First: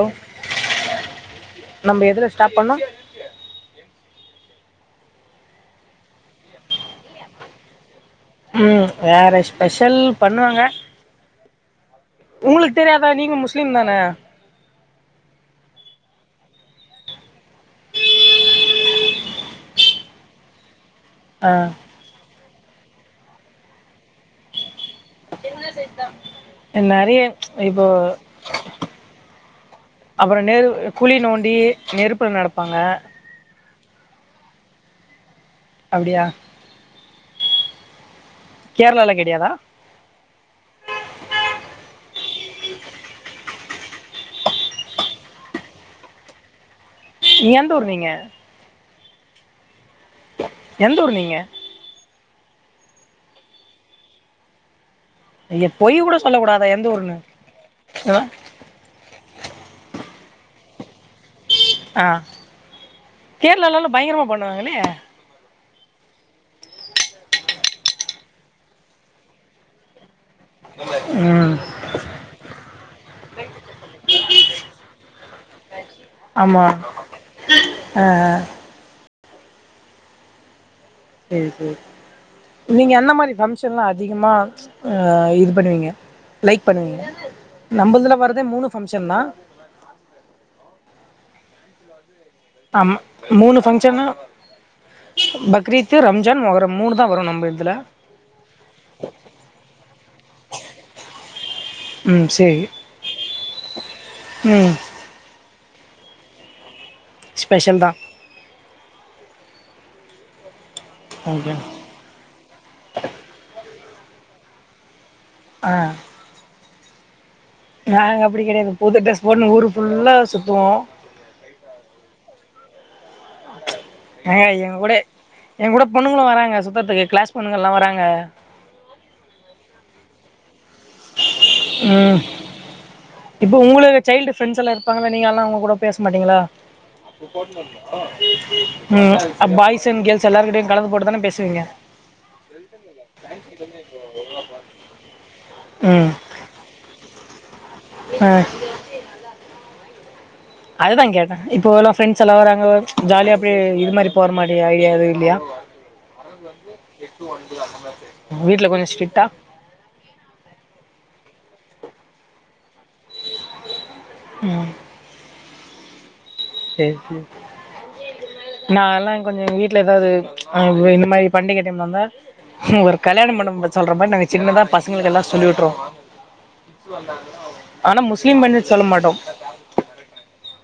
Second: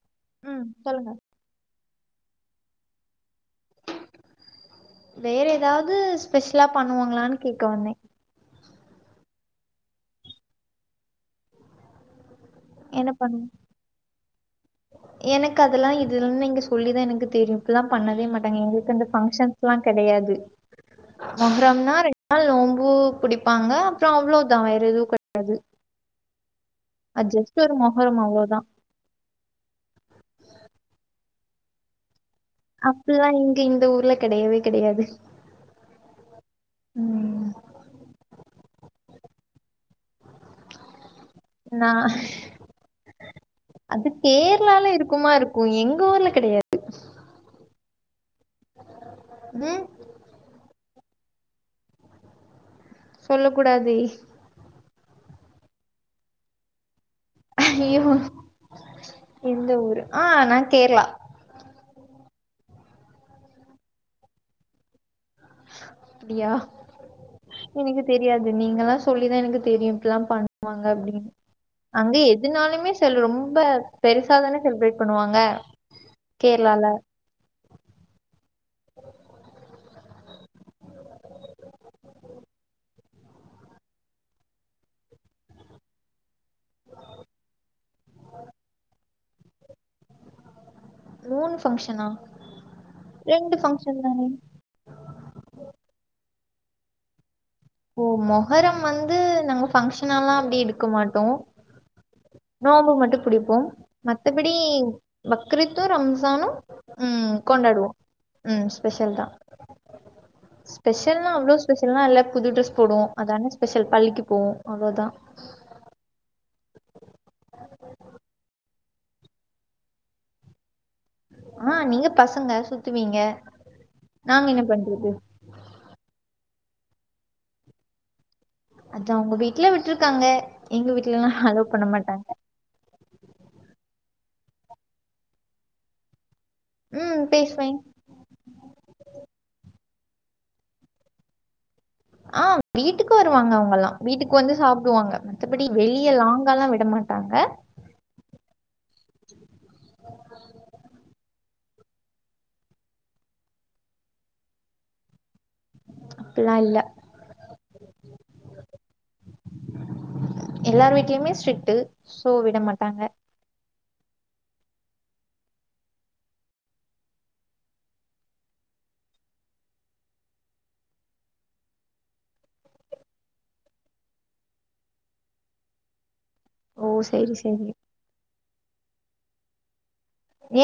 Allow ம் சொல்லுங்க நம்ம எதுல ஸ்டாப் பண்ணோ வேற ஏதாவது ஸ்பெஷலா பண்ணுவாங்களான்னு கேட்க வந்தே ம் வேற ஸ்பெஷல் பண்ணுவாங்க உங்களுக்கு தெரியாதா என்ன நீங்க பண்ணு முஸ்லீம் தான எனக்கு அதெல்லா இத நீங்க சொல்லிதா எனக்கு தெரியு இப்பல்லா பண்ணவே மாட்டாங்க எங்களுக்கு இந்த பங்க்ஷன் லா கெடையாது ஆ அப்ரம்னா ரெண்டு நாள் நோம்பு புடிப்பாங்க அப்புற அவ்ளோதா வேற எதுவு கெ நெறைய அது ஜஸ்ட் ஒரு இப்போ மொஹரம் அவ்ளோதான். அப்புற நெரு குழி நோண்டி நெருப்புல நடப் அப்பல்லா இங்க இந்த ஊர்ல கெடையவே கெடையாது அப்டியா ம் கேரளால கெடையாதா நா அது கேர்ளால இருக்குமா இருக்கு எங்க ஊர்ல கெடையாது நீ எந்த ஊர் நீீங்க ம் எந்த ஊர் நீங்க சொல்ல கூடாது ஐய பொய் கூட சொல்ல கூடாதா எந்த ஊர்ன்னு ஐயோ எந்த ஊரு ஆ நா கேர்ளா ஆ கேரளாலாலா பயங்கரமா பண்ணுவாங்கலே அப்டியா எனக்கு தெரியாது நீங்கலா சொல்லிதா எனக்கு தெரியு இப்டிலா பன் வாங்க அப்டின் ம் அங்க எதுனாலுமே செல் ரொம்ப பெருசாதான செலிப்ரேட் பண்ணுவாங்க ஆமா கேரளால அ அ செரி செரி நீங்க எந்த மாரி ஃபங்க்ஷன்லா அதிகமா அ இது பண்ணுவீங்க லைக் பண்ணுவீங்க நம்மள்துல வரதே மூனு ஃபங்க்ஷன்தா மூனு ஃபங்க்ஷனா ஆமா ரெண்டு மூணு ஃபங்க்ஷன் ஃபங்க்ஷன்தா தானே பக்ரீத் ரம்ஜான் மொஹரம் மூனுதா வரு நம்ப இதுல ஓ மொஹரம் வந்து நாங்க ஃபங்ஷனல்லா அப்டி எடுக்க மாட்டோ ம் சேரி நோம்பு மட்டு புடிப்போம் மத்தபிடி ம் பக்ரீத்து ரம்சானு ம் ஸ்பெஷல் கொண்டாடுவோ தா ம் ஸ்பெஷல்தா ஸ்பெஷல்னா ஓகே அவ்ளோ ஸ்பெஷல்லா இல்ல புது ட்ரெஸ் போடுவோ அதான ஸ்பெஷல் பள்ளிக்கு போவோ அவ்ளோதா அ நாங்க அப்டி கெடையாது புது ட்ரெஸ் போட்னு ஊர் ஃபுல்லா சுத்துவோ ஆ நீங்க பசங்க சுத்துவீங்க ஏங்க நாங்க என்ன எங்க கூட பண்றது எங்க கூட பொண்ணுங்களு வராங்க சுத்தர்துக்கு க்ளாஸ் பொண்ணுங்கல்லா வராங்க அது அவங்க வீட்ல விட்ருக்காங்க எங்க வீட்லல்லா அலோ பண்ண ம் மாட்டாங்க இப்போ உங்களுக்கு ச்சைல்டு ஃப்ரண்ட்ஸ் எல்லா இருப்பாங்க நீங்கல்லா அவங்க கூட பேச மாட்டீங்களா ம் பேசுவே [inaudible] ம் அ பாய்ஸ் அண்ட் கேர்ள்ஸ் எல்லாருகிட்டயு கலந்து போட்டுதான பேசுவீங்க ஆ வீட்டுக்கு வருவாங்க அவங்கல்லா வீட்டுக்கு வந்து சாப்டுவாங்க மத்தபடி வெளிய லாங் அங்கேலா விட மாட்டாங்க அ அதுதா கேட்ட இப்போ எல்லா ஃப்ரெண்ட்ஸ் எல்லா வராங்க ஜாலிய அப்டி இது மாரி போர மாரி ஐடியா எதுவு இல்லையா அப்பில்லா இல்ல உங்க வீட்ல கொஞ்சோ ஸ்ட்ரிக்ட் ஆ எல்லாரு வீட்லயுமே ஸ்ட்ரிக்ட் சோ விட மாட்டாங்க உம் செரி செரி நால்லா கொஞ்சோ வீட்ல ஏதாவது இந்த மாரி பண்டிக டைம்ல இருந்தா ஒரு கல்யாண மண்டபம் சொல்ற மாரி நாங்க சின்னதா பசங்களுக்கு எல்லா சொல்லி விட்றுவோ ஓ சேரி சேரி ஆனா முஸ்லிம் பன்டிகைக்கு சொல்ல மாட்டோ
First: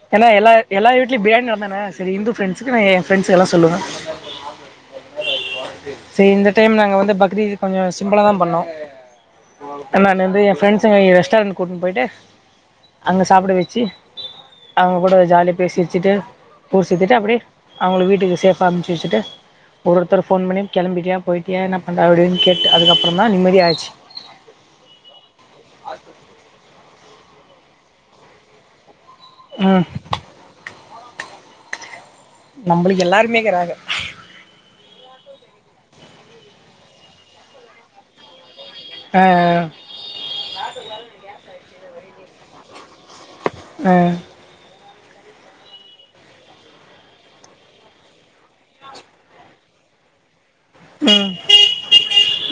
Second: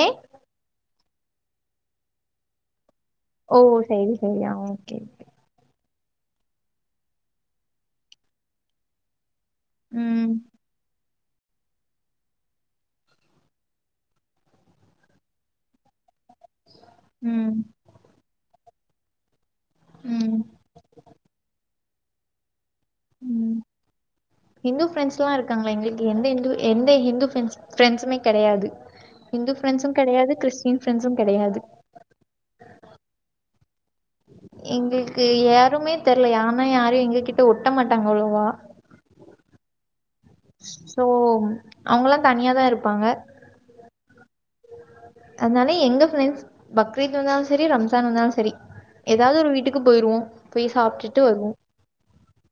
ஏ ஏனா எல்லா எல்ல வீட்லையு பிரியாணி நா தான செரி இந்து ஃப்ரண்ட் எ ஃப்ரெண்ட்ஸ்க்கு எல்லா ஓ சொல்லுவ சேரி சேரி ஆ ஓகே செரி இந்த டைம் நாங்க வந்து பக்ரீத் கொஞ்சோ சிம்புளா தா பண்ணோ நா ம் வந்து எ ஃப்ரெண்ட்சுங்க ரெஸ்டாரண்ட் கூட்டுன் போய்ட்டு அங்க சாப்ட வச்சி அவுங்க கூட ஜாலியா பேசி வெச்சிட்டு ஊர் சுத்திட்டு அப்டியே ம் அவுங்கள வீட்டுக்கு சேஃபா அமச்சி வெச்சிட்டு ஒரு ஒருத்தர் ம் ஃபோன் பண்ணி கிளம்பிட்டியா போயிட்டியா என்ன பண்ணற அப்டின்னு கேட்டு அதுக்கப்றோ தா ம் நிம்மதி ஆச்சி ஹிந்து ஃபிரெண்ட்ஸ்லா இருக்காங்கல்ல எங்களுக்கு எந்த இந்து எந்த ஹிந்து ஃபிரெண்ட்ஸ் ஃப்ரெண்ட்ஸுமே கெடையாது ஹிந்து ம் ஃப்ரெண்டஸுமே கெடையாது கிறிஸ்டின் ஃப்ரெண்ட்ஸு கெடையாது நம்மளுக்கு எல்லாருமேகிறாக எங்களுக்கு யாருமே தெர்ல ஏனா யாரு எங்ககிட்ட ஒட்ட மாட்டாங்க அவ்ளோவா அ அ சோ அவங்கல்லா தனியாதா இருப்பாங்க அ அதனால எங்க ஃபிரெண்ட்ஸ் பக்ரீத் வந்தாலு சரி ரம்சான் வந்தாலு சரி ஏதாவது ஒரு வீட்டுக்கு போயிருவோ போய் சாப்ட்டுட்டு ம் வருவோ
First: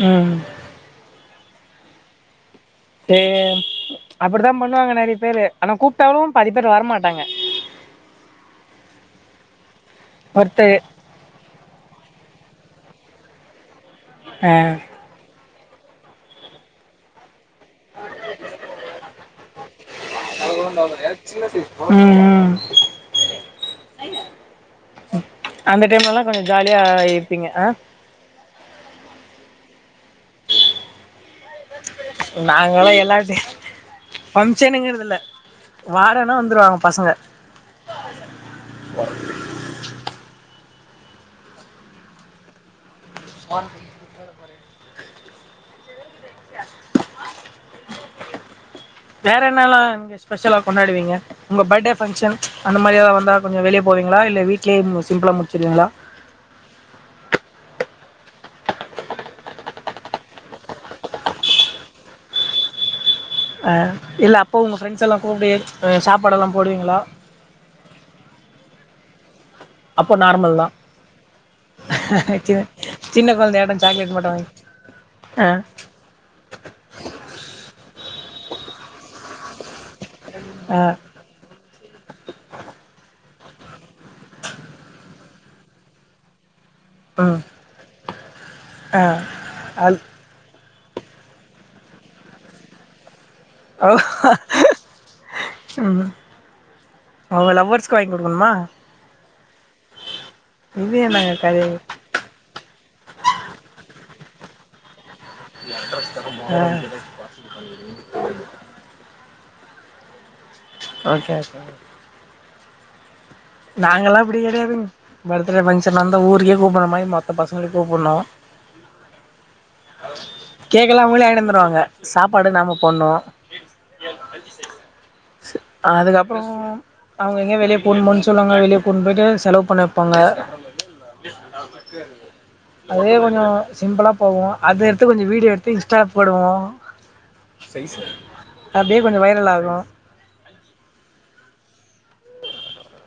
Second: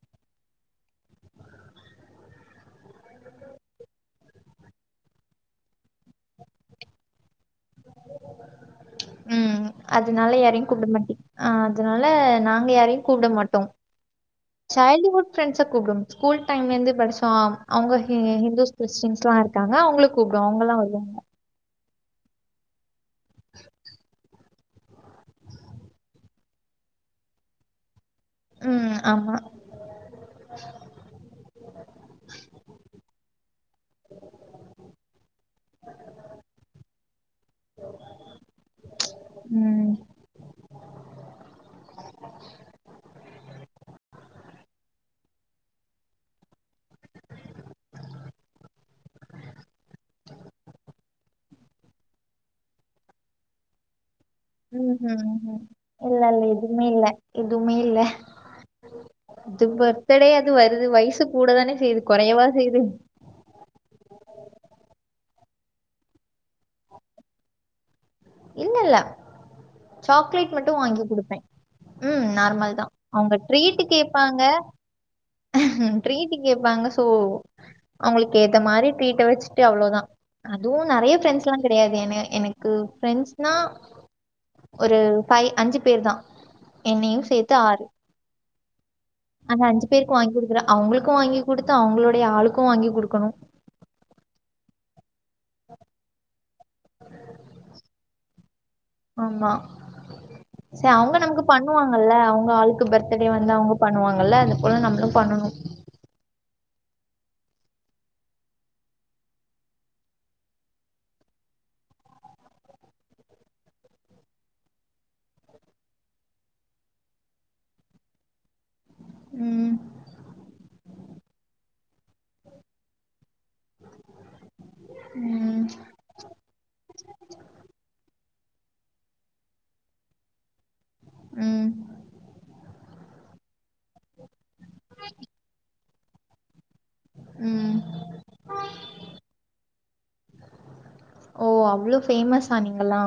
ம் சே அப்டித்தா பண்ணுவாங்க நெறைய பேரு ஆனா கூப்ட்டாலு பாதி பேர் வரமாட்டாங்க ம் அதனால யாரையு ஒருத்தர் கூப்ட மாட்டிங் அ அதனால நாங்க யாரையு கூப்ட மாட்டோ ஆ ச்சைல்டுஹுட் ஃப்ரெண்ட்ஸ கூப்டுவோ ஸ்கூல் டைம்ல இருந்தே படிச்சோ அவுங்க ஹிந்துஸ் கிறிஸ்டின்ஸ்ல்லா இருக்காங்க அவுங்கள கூப்டுவோ அவுங்கல்லா வருவாங்க ம் ம் அந்த டைம்ல எல்லா கொஞ்சோ ஜாலியா இருப்பீங்க அ ம் ஆமா நாங்கல்லா எல்லா சே ஃபம்ஷனுங்குறது இல்ல வாரோ ஆனா வந்துருவாங்க பசங்க ம் ஒன் வேற என்னால அங்க ஸ்பெஷலா கொண்டாடுவீங்க உங்க பர்த்டே ஃபங்க்ஷன் அந்த மாதிரி எதா வந்தா கொஞ்சோ வெளிய போவீங்களா இல்ல வீ ட்லே ம் ம் சிம்ப்ளா ம் முடிச்சிருவீங்ளா இல்ல இல்ல எதுமே இல்ல எதுமே இல்ல அது பர்த்தடே அது வருது வயசு கூட தானே செய்யுது கொறையவா செய்யுது ஆ இல்ல அப்போ உங்க ஃப்ரெண்ட்ஸ் எல்லா கூப்ட்டு சாப்பாடெல்லா போடுவீங்களா இல்ல இல்ல அப்போ சாக்லேட் நார்மல் தா மட்டு வாங்கி குடுப்பே உம் நார்மல் தா சின்ன அவுங்க கொழந்தையாட்டோ ட்ரீட் சாக்லேட் மட்டு கேப்பாங்க வாங்கி ஆ ட்ரீட் கேப்பாங்க சோ அவுங்களுக்கு ஏத்த மாரி ட்ரீட்ட வச்சுட்டு அவ்ளோதா அதுவு ஆ நெறைய ஃப்ரெண்ட்ஸ் ல்லா கெடையாது என எனக்கு ஃப்ரெண்ட்ஸ்னா ஒரு ஃபைவ் அஞ்சு பேர் தா என்னையு ம் சேத்து ஆறு ஆ ஆனா அஞ்சு அது க்கு வாங்கி குடுக்குறே அவுங்களுக்கு வாங்கி குடுத்து அவுங்களுடைய ஆளுக்கு வாங்கி குடுக்கணு உம் அவுங்க லவ்வர்ஸ்க்கு வாங்கி குடுக்கணுமா ஆமா சோ இது அவுங்க என்னங்க நமக்கு கதை பண்ணுவாங் கல்ல அவுங்க ஆளுக்கு பர்த்டே வந்தா அவுங்க பண்ணுவாங்கல்ல அதுப்போல நம்மளு பண்ணனூ அ [inaudible] ஓகே நாங்கல்லா அப்டி கெடையாதுங் பர்த்டே ஃபங்க்ஷன் வந்தா ஊருக்கே கூப்பற மாரி மொத்த பசங்களயு கூப்புன்னோ [inaudible] உம் கேக்கெல்லா அவுங்களே வாங்கிட்னு வந்துருவாங்க சாப்பாடு நாம்ம போடணூ ம் அதுக்கப்றமூ அவுங்க எங்கயா வெளிய போணுமோன்னு சொல் சொல்லுங்க வெளிய கூட்டு போயிட்டு செலவு பண்ண வப்பாங்க ம் அதே கொஞ்சோ சிம்புளா போவோ அத எடுத்து கொஞ்சோ வீடியோ எடுத்து இன்ஸ்டா போடுவோ ம் சை சார் அப்டியே கொஞ்சோ வைரல் ஆயிரும் ஓ அவ்ளோ பேஃமஸா நீங்கல்லா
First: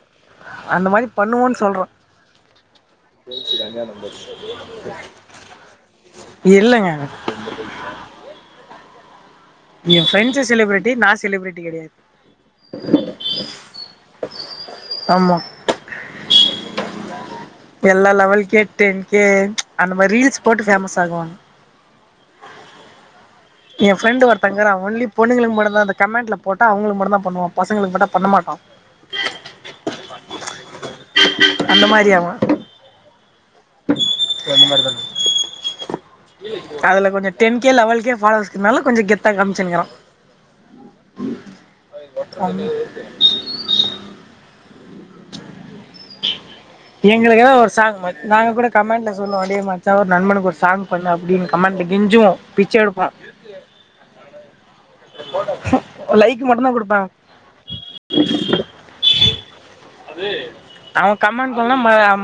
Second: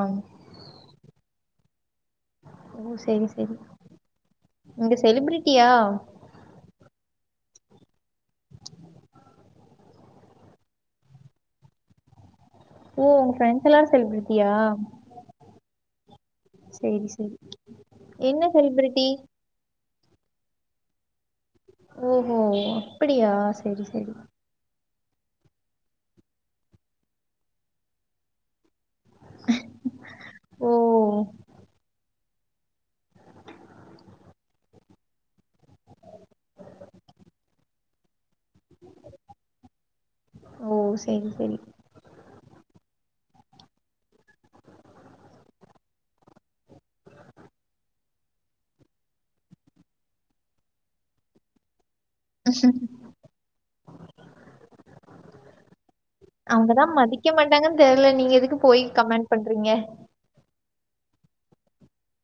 அந்த மாரி பண்ணுவோன் சொல்றே ஓ சேரி சேரி நீங்க செலிபிரிட்டியா இல்ல எ ஃப்ரெண்ட்ஸு செலிபிரிட்டி நா செலிபிரிட்டி கெடையாது ஓ உங்க ஃப்ரெண்ட்ஸ் எல்லா செலிபிரிட்டியா ஆமா சேரி சேரி எல்லா லெவல்கே டென் கே அந்த மாரி ரீல்ஸ் போட்டு ஃபேமஸ் ஆகுவாங்க ஓஹோ அப்டியா எ ஃப்ரெண்டு ஒர்த் தங்கரா ஒன்லி பொண்ணுங்களுக்கு மட்டு தங்க ஒன்லி பொண்ணுங்களுக்கு மட்டும் தா அந்த கமெண்ட்ல போட்ட அவங்களுக்கு மட்டு தா பண்ணுவா பசங்களுக்கு மட்டு பண்ண மாட்டோ ஓ அந்த மாரி அவோ ந்த [unintelligible] அதுல கொஞ்சோ டென்கே லெவல் கே பாலோவர்ஸ்னால கொஞ்சோ கெத்தா காமிச்சுருக்கிறா ஓ சேரி சேரி கம் [unintelligible] [inaudible] எங்களுக்காக ஒரு சாங் நாங்க கூட கமெண்ட்ல சொல்லுவோ டே மச்சா ஒரு நண்பனுக்கு ஒரு சாங் பண்றா அப்டின்னு கமெண்ட்ல கெஞ்சுவோ பிச்ச எடுப்போ லைக் மட்டுதா குடுப்பாங்க வக்க மாட்டாங்கன் தெரில நீங்க எதுக்கு போய் கமெண்ட் பண்றீங்க அவ கமண்ட் பண்ண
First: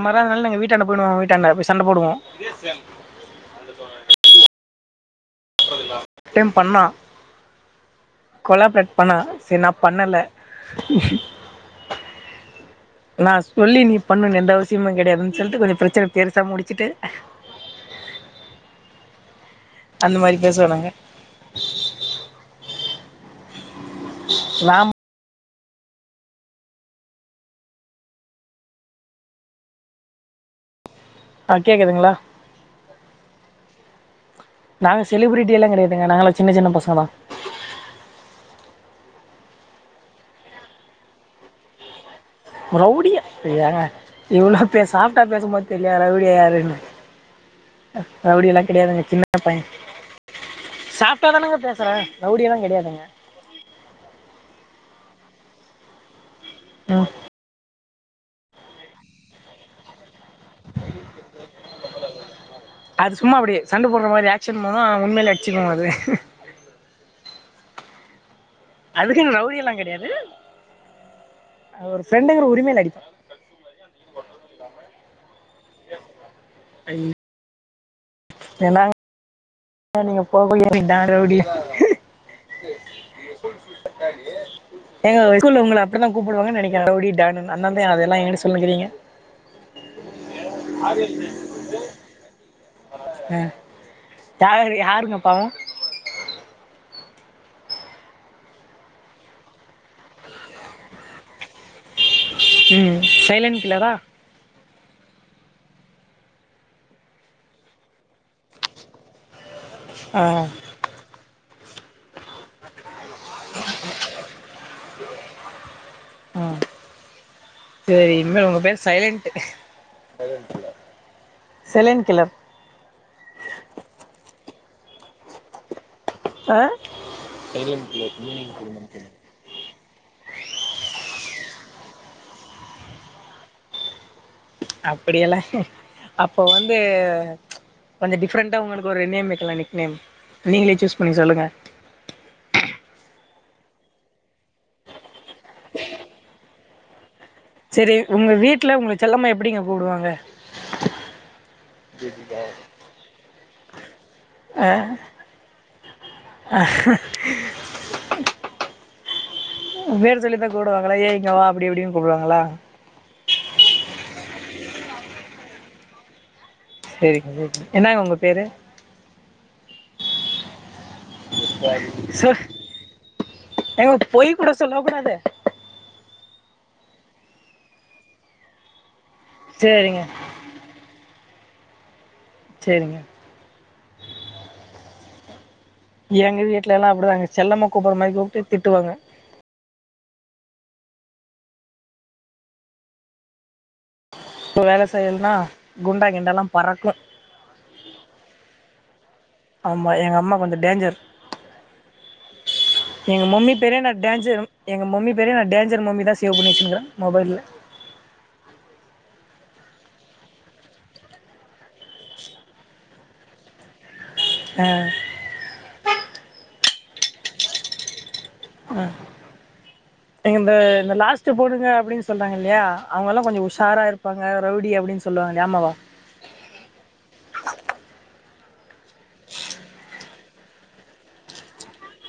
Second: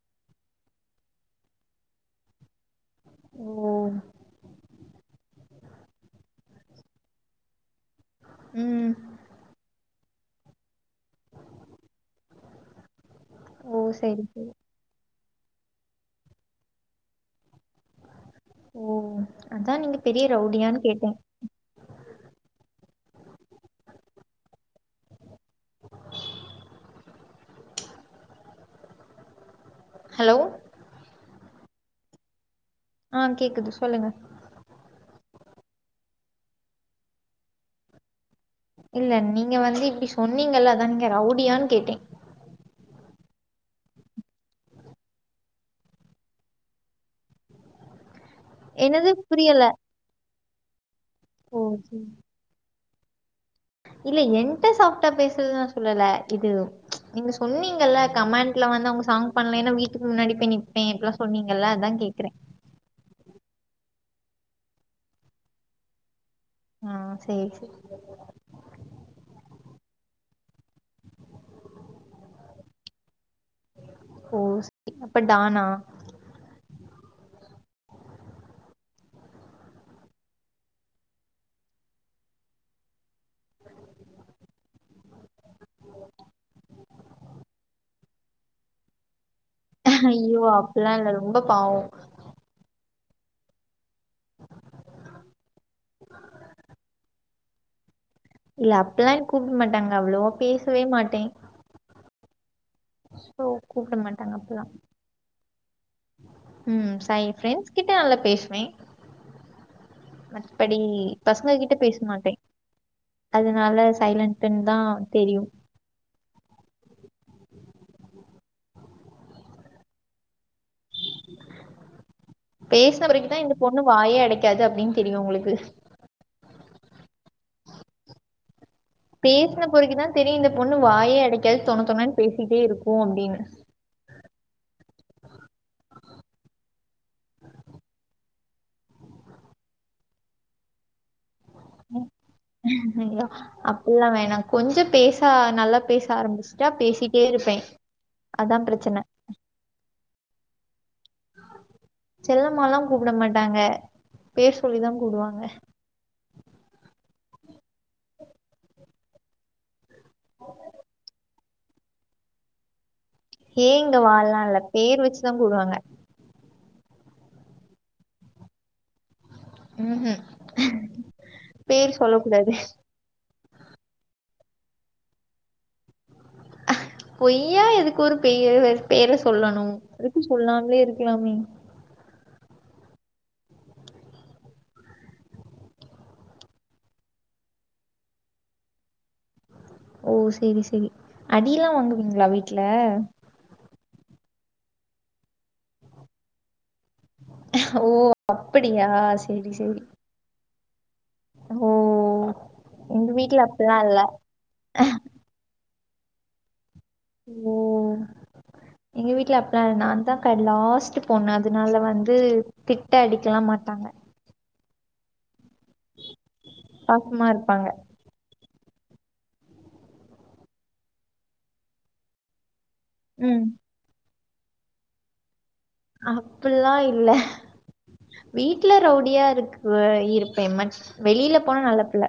மறா நாள் நாங்க வீட்டாண்ட போயிடுவோ வீட்டாண்ட போய் சண்ட போடுவோ இதுஷாம் ஓ டைம் பண்ணா கொலாப்ரேட் ம் பண்ணா சேரி நா பண்ணல நா ஓ சொல்லி நீ சரி பண்ணுன்னு சரி எந்த அவ சியமு கெடையாதுன்னு சொல்லிட்டு கொஞ்ச பிரச்சன பெருசா முடிச்சுட்டு ஓ அதா நீங்க அந்த பெரிய மாரி பேசுவோ ரவுடியான்னு நாங்க கேட்டே நாம் ஹலோ ஆ கேக்குதுங்களா ஆ கேக்குது சொல்லுங்க நாங்க செலிபிரிட்டி எல்லா கெடையாதுங்க நாங்கல்லா சின்ன சின்ன பசங்க தா இல்ல நீங்க வந்து இப்டி சொன்னீங்கல்ல அதா நீங்க ரவுடியான்னு கேட்டே ரவுடியா ஏங்க இவ்ளோ பேர் சாப்ட்டா பேசும்போது தெரியா ரவுடி யாருன்னு ரவுடி எல்லா கெடையாதுங்க என்னது சின்ன பைய புரியல சாப் ட்டா தானேங்க ஓ பேசுறே சரி. ரவுடி எல்லா கெடையாதுங்க இல்ல என்ட்ட சாப்ட்டா பேசுறது நா சொல்லல இது ம் என்ன சொல் சொன்னீங்கல்ல கமெண்ட்ல வந்து அவங்க சாங் பண்ணல வீட்டுக்கு முன்னாடி போய் நிப்பே இப்பில்லா சொன்னீங்கல்ல அதா கேக்குறே அது சும்மா அப்டி சண்ட போட்ற மாரி ஆக்சன் பண்ணுவோ உண்மையிலே அடிச்சுக்கு அது ஆ சேரி சேரி அதுக்குன்னு ரவுடி எல்லா கெடையாது ஒரு ஃப்ரெண்டுங்கிற உரிமைல அடிப்பா ஓ செரி அப்ப டான்னா ஐய்யோ என்னாங் க நீங்க போங்க டானு ரவுடி ஏங்க ஸ்கூல்ல உங்கள அப்டி தா கூப்பிடுவாங்கன்னு நெனைக்கிறே ரவுடி டான்னு அதனால தா அதெல்லா ஏன்ட சொல்லின்னு இருக்கிறீங்க ஐய்யோ அப்பில்லா இல்ல ரொம்ப பாவோ ஆ யார் யாருங்க பாவோ இல்ல அப்பில்லாம் கூப்பிட மாட்டாங்க அவ்ளோவா பேசவே மாட்டே ம் சோ சைலண்ட் கில்லரா கூப்ட மாட்டாங்க அப்பில்லா ம் சை ஃபிரெண்ட்ஸ் கிட்ட நல்லா பேசுவே ஆ மத்தபடி பசங்க கிட்ட பேச மாட்டே அதனால சைலன்ட் ட்டுனுதா தெரியு ம் சேரி இனிமே உங்க பேரு சைலன்ட்டு செலன் கில்லர் பேசுன பிறகு தா இந்த பொண்ணு வாயே அடிக்காது அப்டின்னு தெரியு உங்களுக்கு ஆ பேசுன பிறகு தா தெரியு இந்த பொண்ணு வாயே அடிக்காது தொண தொணன்னு பேசிட்டே இருக்கு அப்டின்னு அப்பிடியெல்லா அப்போ வந்து கொஞ்சோ டிஃபரன்ட்டா உங்களுக்கு ஒரு நேம் வைக்கலா நிக் நேம் நீங்களே சூஸ் பண்ணி சொல்லுங்க ம் ஐயோ அப்பில்லா வேணா கொஞ்ச பேச நல்லா பேச ஆரம்பிச்சுட்டா பேசிட்டே இருப்பே செரி உங்க வீட்ல உங்ள செல்லமா எப்டிங்க கூப்டுவாங்க செல்லமாலா கூப்ட மாட்டாங்க பேர் சொல்லிதா கூப்டுவாங்க ஆ உ பேர் சொல்லிதா கூப்புடுவாங்களா ஏய் இங்க வா அப்டி இப்டின்னு கூப்புடுவாங்களா ஏய் இங்க வா லா இல்ல பேர் வச்சுதா கூப்புடுவாங்க செரிங்க செரிங்க என்னங்க உங்க பேரு ம் ஹு சொ ஏங்க பொய் கூட சொல்ல கூடாது பொய்யா எதுக்கு ஒரு பெயர் பேர சொல்லணு சேரிங்க அதுக்கு சொல்லாமே இருக்லாமே செரிங்க எங்க வீட்ல எல்லா அப்டிதாங்க செல்லம்மா கூப்புற மாரி கூப்ட்டு திட்டுவாங்க ஓ செரி செரி அடிலா வாங்குவீங்ளா வீட்ல சோ வேல செய்யல்னா குண்டா கிண்டாலா பறக்கு ஓ அப்படியா சேரி சேரி ஆமா எங்க அம்மா கொஞ்ச டேஞ்சர் ஓ எங்க வீட்ல மம்மி அப்பல்லா பேரே நா இல்ல டேஞ்சர் எங்க மம்மி பேரே நா டேஞ்சர் மம்மி தா சேவ் பண்ணி வச்சுன்னுக்கிற ஓ எங்க வீட்ல அப்லா இல்ல நா தா க லாஸ்ட்டு பொண்ணு அதனால வந்து திட்ட அடிக்கலா மாட்டாங்க ஆ பாசமா இருப்பாங்க ஆ இந்த இந்த லாஸ்ட்டு பொண்ணுங்க அப்டின் சொல்றாங்க இல்லையா அவுங்கல்லா கொஞ்ச ம் உஷாரா இருப்பாங்க ரவுடி அப்டின் சொல்லுவாங்ளே ஆமாவா அப்பில்லா இல்ல வீட்ல ரவுடியா இருக்க இருப்பே மட் வெளில போனா நல்ல புள்ள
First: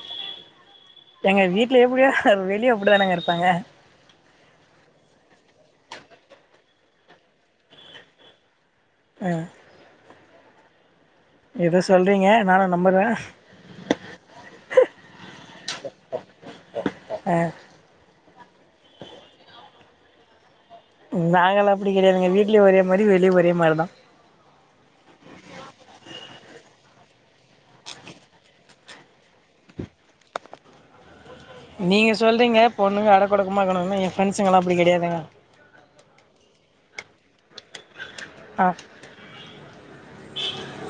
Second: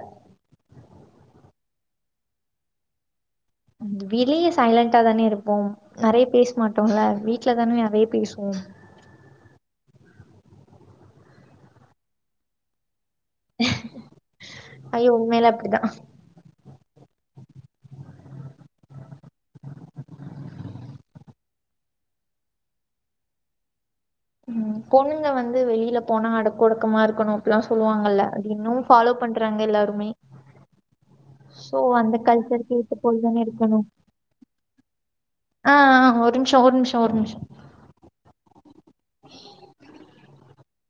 ஏங்க வீட்ல எப்டியோ வெளிய அப்டிதானங்க இருப்பாங்க ம் வெளிய சைலண்டா தானே இருப்போ நெறைய பேச மாட்டோல வீட்ல தானே நெறைய பேசுவோ ஆ எதோ சொல்றீங்க நானு நம்புறே ஐய்யோ உண்மையில அப்டிதா அ நாங்கலா அப்டி கெடையாதுங்க வீட்லியு ஒரே மாரி வெளிய ஒரே மார்தா ம் பொண்ணுங்க வந்து வெளியில போனா அடக்கு ஒடக்கமா இருக்கணு அப்பல்லா சொல்லுவாங்கல்ல அது இன்னு ஃபாலோ பண்றாங்க எல்லாருமே [inaudible] சோ நீங்க அந்த சொல்றீங்க கல்ச்சருக்கு ஏத்த பொண்ணுங்க போல அடக்க தானே ஒடக்கமா இருக்கணு இக்குணுனு ஏ ஃப்ரெண்ட்ஸ்கெல்லா அப்டி கெடையாதுங்க ஆ ஆ ஒரு நிம்ஷோ ஒரு நிம்ஷோ ஒரு நிம்ஷோ ஆ [inaudible]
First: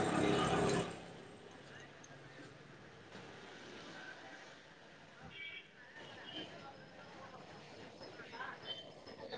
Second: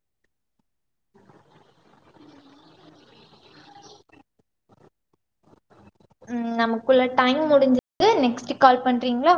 ம் நமக்குள்ள டைம் முடிஞ்சிது நெக்ஸ்ட்டு கால் பண்றீங்ளா